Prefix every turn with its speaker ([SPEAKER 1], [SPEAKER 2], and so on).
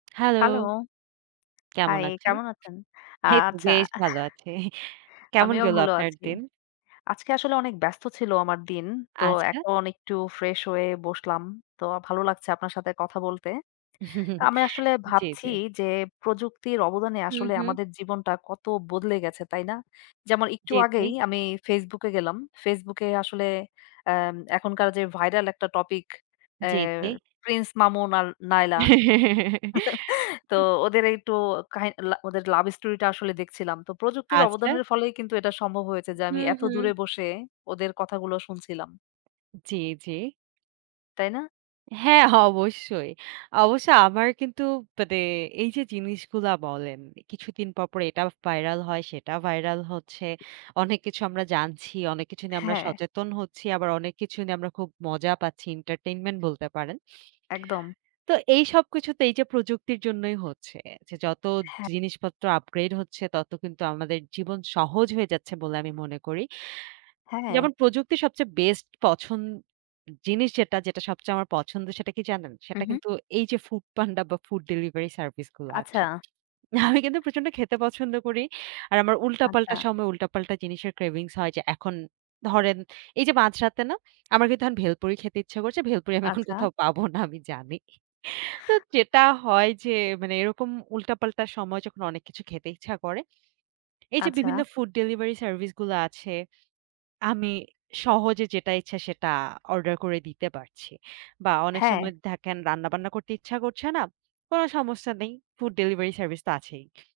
[SPEAKER 1] Hello.
[SPEAKER 2] Hello.
[SPEAKER 1] কেমন
[SPEAKER 2] high,
[SPEAKER 1] আছেন?
[SPEAKER 2] কেমন আছেন?
[SPEAKER 1] এই তো
[SPEAKER 2] আচ্ছা।
[SPEAKER 1] বেশ ভালো আছি। কেমন
[SPEAKER 2] আমিও
[SPEAKER 1] গেল
[SPEAKER 2] ভালো
[SPEAKER 1] আপনার
[SPEAKER 2] আছি।
[SPEAKER 1] দিন?
[SPEAKER 2] আজকে আসলে অনেক ব্যস্ত ছিল আমার দিন। তো
[SPEAKER 1] আচ্ছা।
[SPEAKER 2] এখন একটু ফ্রেশ হয়ে বসলাম। তো ভালো লাগছে আপনার সাথে কথা বলতে। আমি আসলে
[SPEAKER 1] জি,
[SPEAKER 2] ভাবছি
[SPEAKER 1] জি।
[SPEAKER 2] যে প্রযুক্তির অবদানে
[SPEAKER 1] হু,
[SPEAKER 2] আসলে
[SPEAKER 1] হু।
[SPEAKER 2] আমাদের জীবনটা কত বদলে গেছে, তাই না? যেমন একটু
[SPEAKER 1] জি, জি।
[SPEAKER 2] আগেই আমি Facebook এ গেলাম। Facebook এ আসলে আম এখনকার যে ভাইরাল একটা টপিক এ
[SPEAKER 1] জি, জি।
[SPEAKER 2] প্রিন্স মামুন আর নায়লা। তো ওদের একটু কাহি লা ওদের লাভ স্টোরিটা আসলে দেখছিলাম। তো প্রযুক্তির
[SPEAKER 1] আচ্ছা
[SPEAKER 2] অবদানের ফলেই কিন্তু এটা সম্ভব হয়েছে
[SPEAKER 1] উ
[SPEAKER 2] যে আমি এত
[SPEAKER 1] হু,
[SPEAKER 2] দূরে
[SPEAKER 1] হু।
[SPEAKER 2] বসে ওদের কথাগুলো শুনছিলাম।
[SPEAKER 1] জি, জি।
[SPEAKER 2] তাই না?
[SPEAKER 1] হ্যাঁ, অবশ্যই। অবশ্যই আমার কিন্তু মানে এইযে জিনিসগুলা বলেন, কিছুদিন পরপর এটা ভাইরাল হয়, সেটা ভাইরাল হচ্ছে। অনেক কিছু আমরা জানছি, অনেক কিছু নিয়ে আমরা
[SPEAKER 2] হ্যাঁ।
[SPEAKER 1] সচেতন হচ্ছি। আবার অনেক কিছু নিয়ে আমরা খুব মজা পাচ্ছি। entertainment বলতে পারেন
[SPEAKER 2] একদম।
[SPEAKER 1] তো এইসব কিছুতে এইযে প্রযুক্তির জন্যই হচ্ছে। যে যত
[SPEAKER 2] হ্যাঁ।
[SPEAKER 1] জিনিসপত্র upgrade হচ্ছে, তত কিন্তু আমাদের জীবন সহজ হয়ে যাচ্ছে বলে আমি মনে করি। যেমন
[SPEAKER 2] হ্যাঁ।
[SPEAKER 1] প্রযুক্তির সবচেয়ে বেস্ট পছন জিনিস যেটা যেটা সবচেয়ে আমার পছন্দ, সেটা কি জানেন?
[SPEAKER 2] হু,
[SPEAKER 1] সেটা
[SPEAKER 2] হু।
[SPEAKER 1] কিন্তু এইযে Foodpanda বা, ফুড ডেলিভারি সার্ভিসগুলো আছে।
[SPEAKER 2] আচ্ছা।
[SPEAKER 1] আমি কিন্তু প্রচন্ড খেতে পছন্দ করি। আর আমার
[SPEAKER 2] আচ্ছা।
[SPEAKER 1] উল্টাপাল্টা সময় উল্টাপাল্টা জিনিসের cravings হয় যে এখন ধরেন এইযে মাঝরাতে না, আমার কিন্তু এখন ভেলপুরি খেতে ইচ্ছা করছে। ভেলপুরি আমি এখন
[SPEAKER 2] আচ্ছা।
[SPEAKER 1] কোথাও পাবো না আমি জানি। তো যেটা হয় যে মানে এরকম উল্টাপাল্টা সময় যখন অনেক কিছু খেতে ইচ্ছা করে, এইযে বিভিন্ন
[SPEAKER 2] আচ্ছা।
[SPEAKER 1] ফুড ডেলিভারি সার্ভিসগুলো আছে। আমি সহজে যেটা ইচ্ছা সেটা অর্ডার করে দিতে পারছি। বা, অনেক
[SPEAKER 2] হ্যাঁ।
[SPEAKER 1] সময় থাকেন রান্নাবান্না করতে ইচ্ছা করছে না। কোন সমস্যা নেই। ফুড ডেলিভারি সার্ভিস তো আছেই।